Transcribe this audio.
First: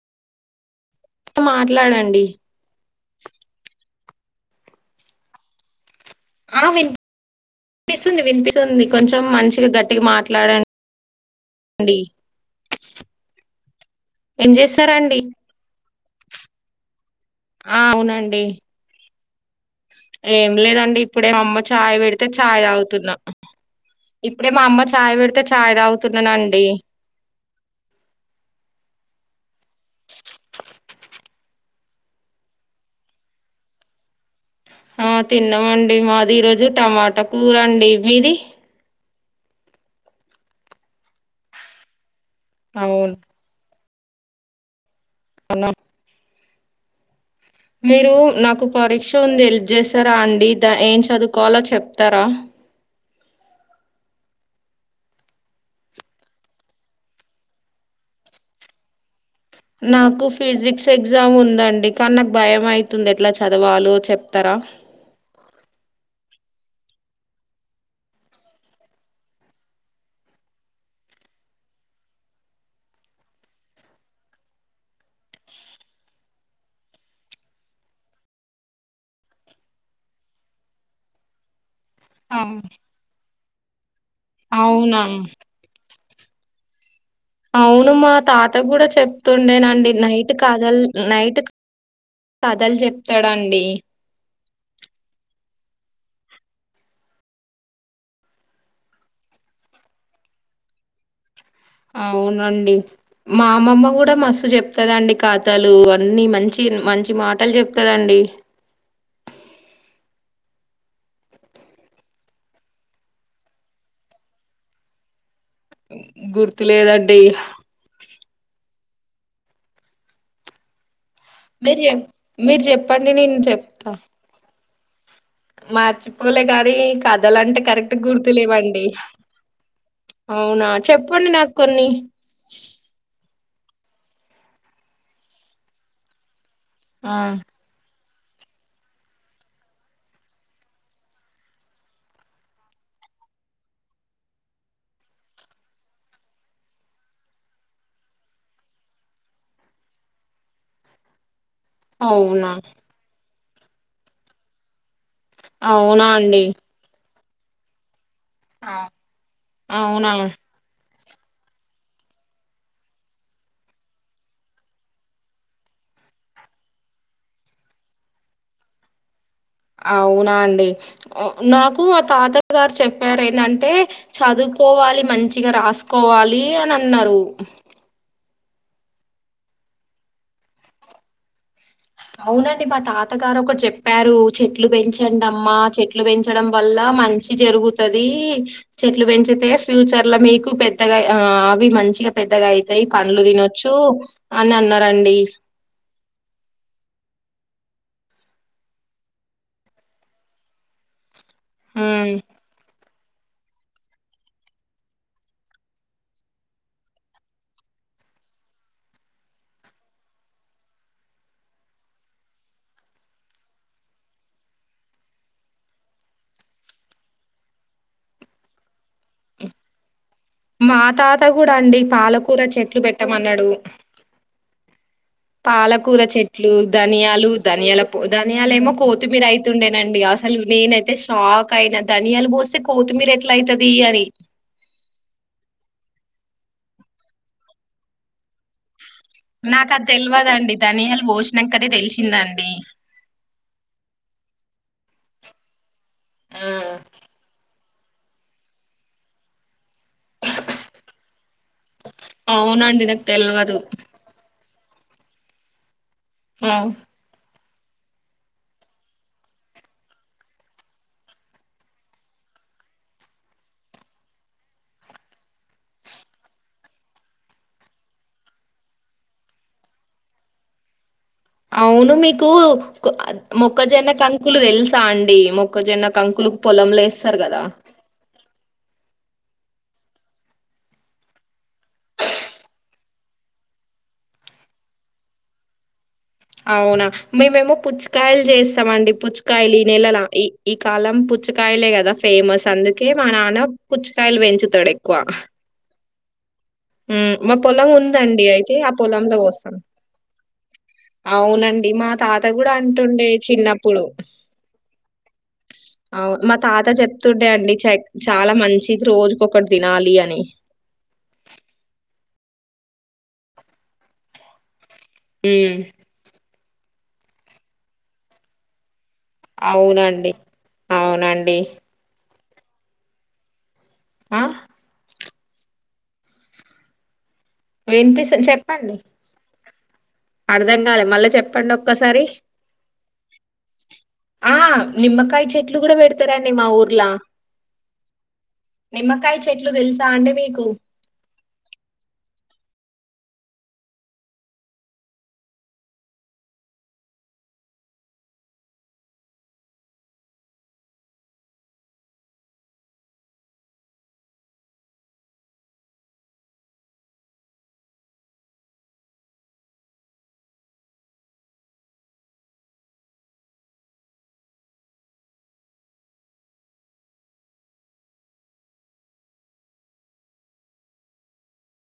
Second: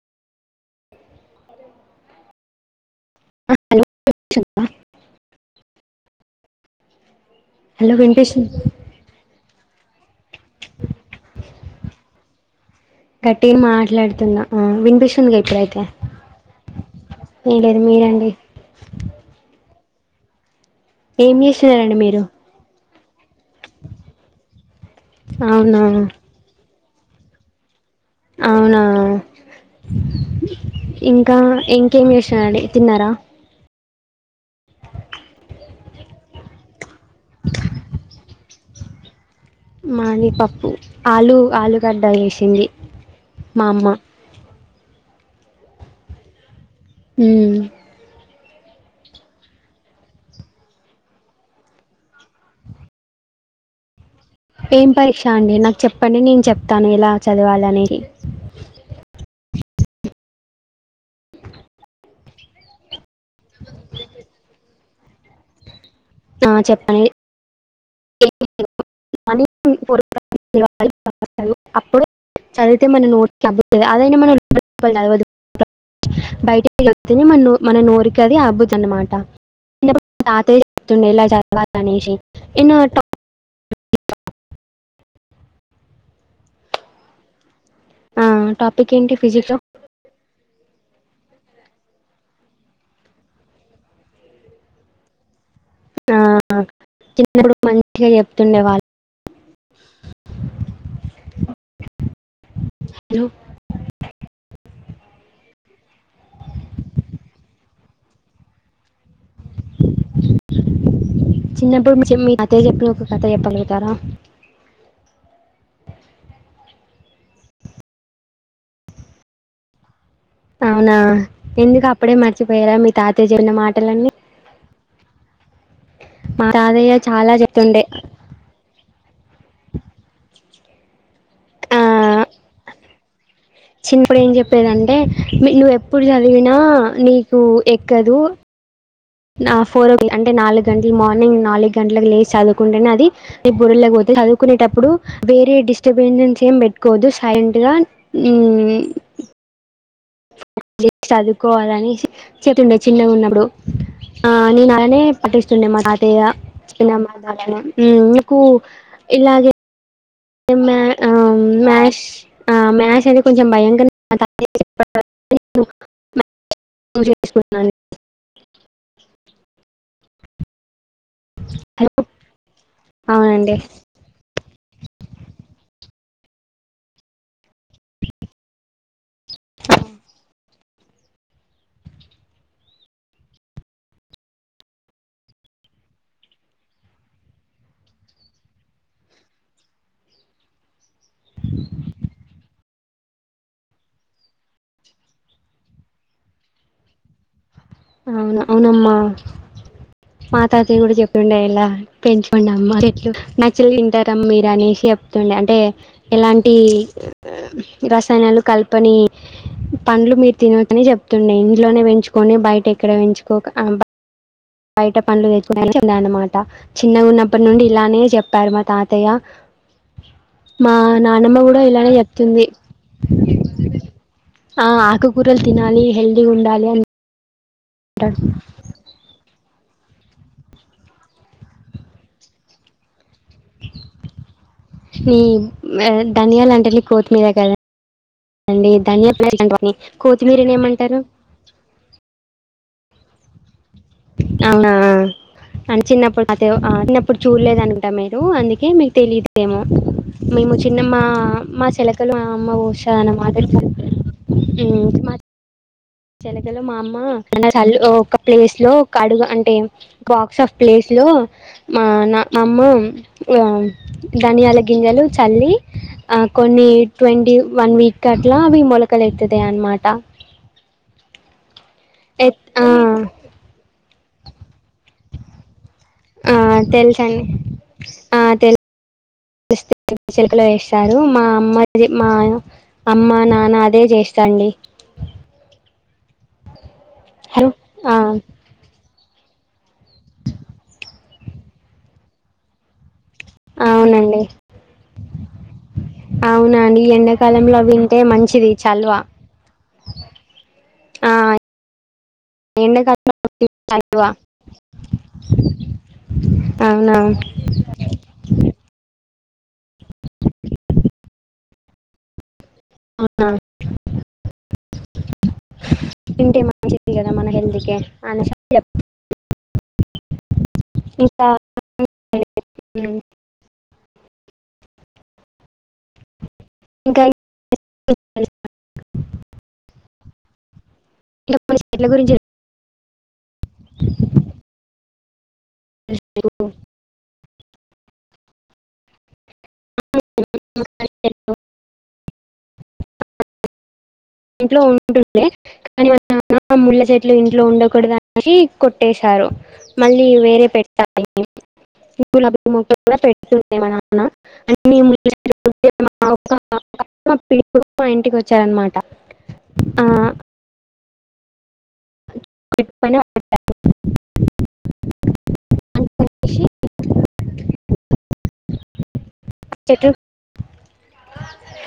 మాట్లాడండి [unintelligible] ఆ విన్ వినిపిస్తుంది వినిపిస్తుంది కొంచెం మంచిగా గట్టి మా గట్టిగ్ మాట్లాడుతున్న ఏం ఆ చేస్తారండి వినిపిస్తుందిగ ఇప్పుడైతే ఏం ఆ లేదు మీరండి. అవునండి ఏం లేదన్ అండి ఇప్పుడే ఏం మా అమ్మ చేస్తున్నారండి చాయ్ మీరు పెడితే చాయ్ తాగుతున్నా ఇప్పుడే మా అమ్మ చాయ్ పెడితే చాయ్ అవునా తాగుతున్ననండి. అవునా ఇంకా ఇం కేం చేస్తున్నారండి తిన్నారా ఆ తిన్నామండి మాది ఈ రోజు టమాటా కూరండి మీది మాని పప్పు ఆలూ ఆలుగడ్డ ఏసి చ్చింది అవును మా అమ్మ అన్న ఉమ్ మీరూ నాకు నాకు పరీక్ష ఉంది ఎల్ప్ చేస్తారా అండి. ద ఏం చదువుకోవాలో చెప్తారా ఏం పరీక్ష అండి నాకు చెప్పండి నేను చెప్తాను ఎలా చదవాలనేది. నాకు ఫిజిక్స్ ఎగ్జామ్ ఉందండి కాన్ నాకు భయం అయ్తుంది. ఎట్లా చదవాలో చెప్తరా ఆ చెప్పండి [unintelligible] బయట మన మన నోరుకి అది అబుద్ది అనమాట చిన్నప్పుడు తాతయ్య చెప్తుండే ఇలా చదవాలి ఇన్న టౌన్ అవునా అవును మా తాత కూడా టాపిక్ ఏంటి ఫిజిక్స్ లో చెప్తుండేనండి నైట్ కదల్ నైట్ కథలు జెప్తడండి ఆ చిన్నప్పుడు మంచిగా చెప్తుండే వాళ్ళు అవునండి మా అమ్మమ్మ కూడా మస్ చెప్తదండి కథలు అన్ని మంచి మంచి మాటలు చెప్తదండి చిన్నప్పుడు మీ చె మీ తాతయ్య చెప్పే ఒక కథ చెప్పలుగుతారా? ఉమ్ గుర్తులేదండి అవునా మీరు ఎందుకు చెప్ అప్పుడే మీరు మర్చిపోయారా మీ చెప్పండి తాతయ్య నేను చెప్పిన మాటలన్నీ మార్చిపోలే మా గాని తాతయ్య చాలా కథలంటే చెప్తుండే కరెక్ట్ గా గుర్తు లేవండి అవునా చెప్పండి నాకు ఆ, కొన్ని చిన్నప్పుడు ఏం చెప్పేదంటే మీ నువ్ ఎప్పుడు చదివిన్ నా ఆ నీకు ఎక్ కదూ నా ఫోర్ ఓ అంటే నాలుగు గంటలు మార్నింగ్ నాలుగు గంటలకు లేస్ చదువుకుంటేనే అది బురలో ఒతది చదువుకునేటప్పుడు వేరే డిస్టర్బెన్స్స్ ఏం పెట్టుకోవద్దు సైలెంట్గా ఊమ్ పాన్ జేసి చదుకో కోవాలనేషి అవునా చతుండే చిన్నగున్నప్పుడు ఆ నేను అనే పట్టిస్తుండే మా అవునా తాతయ్య అండి చిన్నమ్మ హ్మ్ కు ఆ ఇలాగే అవునా ఉమ్ ఆ మ్యాష్ ఆ మ్యాష్ అనే కొంచెం భయంకను [inaudible] అవునా అండి నాకు ఆ తాత గారు చెప్పారు అవునండి ఎందంటే చదువుకోవాలి మంచిగా రాస్ కోవాలి అని అన్నారు హ అవునండి మా తాతగారు ఒకటి చెప్పారు చెట్లు పెంచండమ్మా చెట్లు పెంచడం వల్ల మంచి జరుగుతది చెట్లు పెంచితే ఫ్యూచర్ లో మీకు పెద్దగా అవి మంచిగా పెద్దగా అయితాయి పండ్లు తినొచ్చు అని అన్నరండి అవును అవునమ్మా మా తాతయ్య కూడా చెప్ వుండేలా ఉమ్. పెంచకొండమ్మా చే న్యాచురల్ తింటారా మీరు అనేసి చెప్తుండే అంటే ఎలాంటి రసాయనాలు కలపని పండ్లు మీరు తినకని చెప్తుండే ఇంట్లోనే పెంచుకొని బయట ఎక్కడ పెంచుకోక ఆ బయట పనులు [unintelligible] అనమాట చిన్న ఉన్నప్పటి నుండి ఇలానే చెప్పారు మా తాతయ్య మా తాత నానమ్మ కూడా అండి ఇలానే పాలకూర చెప్తుంది చెట్లు పెట్టమన్నడు కూరలు తినాలి హెల్తీగా ఉండాలి అని లు దానియల పో దానియాలేమో కోతుమీర అయి తుండేనండి అసలు నేను అయితే షాక్ అయిన ధనియాలు పోస్తే కోత్తిమీర ఎట్ హ్మ్ మ్యాన్ ధనియాల అంటే కోతిమీద కదండి నాకు ధనియాలు అది కొత్తిమీరని తెలివదండి ఏమంటారు ధనియాలు భోషణంకనే తెలిసిందండి అవునా అ చిన్నప్పుడు ఆ అతే చిన్నప్పుడు చూడలేదు అను టమాటో అందుకే మీకు తెలియదేమో మేము చిన్నమ్మ మా చెలకలు మా అమ్మ అవునండి పోస్తది నాకు అనే మాదిరి తెల్వదు [unintelligible] హ్మ్ మాది ఆ చెలకలు మా అమ్మ అల చల్ ఒక ప్లేస్ లో ఒక అడుగు అంటే బక్స్ ఆఫ్ ప్లేస్ లో మా నా మా అమ్మ ధనియాల గింజలు చల్లి కొన్ని ట్వంటి వన్ వీక్ కాట్లా అవి మొలకలు ఎత్తుతాయ్ అనమాటా అవును మీకు మొక్కజొన్న కం ముక్కులు తెలుసా అండి ము ఆ తెలుసండి ఆ తెల్ [unintelligible] చిలుకలు వేస్తారు మా అమ్మ ఎ మా యన మా అమ్మ నాన్న అదే చేస్తండి. అవునా మేమేమో పుచ్చకాయలు చేస్తామండి పుచ్చు కాయలు ఈ నెలలా ఈ ఈ కాలం పుచ్చకాయలే కదా ఫేమస్ అందుకే మా నాన్న అవునండి పుచ్చకాయలు వెంచుతాడు ఎక్కువ అవునా అండి మ్మ్ మా ఎండాకాలంలో పొలం వింటే ఉందండి మంచిది అయితే ఆ చల్వా పొలంలో కోస్సాం ఆ అవునండి, మా తా త కూడా అంటుండే ఎండాకాలంలో చిన్నప్పుడు చల్వా అవ్ మా తాత అవునా చెప్తుండే అండి చ చాలా మంచిది రోజు. ఒక్కటి దినాలి అని అవునా హ్మ్ తింటే మంచిది కదా మన హెల్త్ కే అనేసి అన్ చెప్ అవునండి అవునండి [unintelligible] మ్మ్ ఆ ఇంకై వినిపిస్తుంది చెప్పండి అర్దం నరాలె మళ్ళీ ఇంకా చెప్పండి కొన్ని చెట్ల ఒక్కసారి గురించి రావి చె ట్లు కూడా బెడతారాండి మా తెలుసా మీకు? ఊర్లా నిమ్మకాయ చ్ తెట్లు తెలుసా అండి మీకు ఇంట్లో ఉంటుండే కానీ [unintelligible] నాన్న ముళ్ళ చెట్లు ఇంట్లో ఉండకూడద అని కొట్టేశారు మళ్ళీ వేరే పెట్టాలి [unintelligible] మా ఇంటికి వచ్చారనమాట. ఆ [inaudible] చెట్లు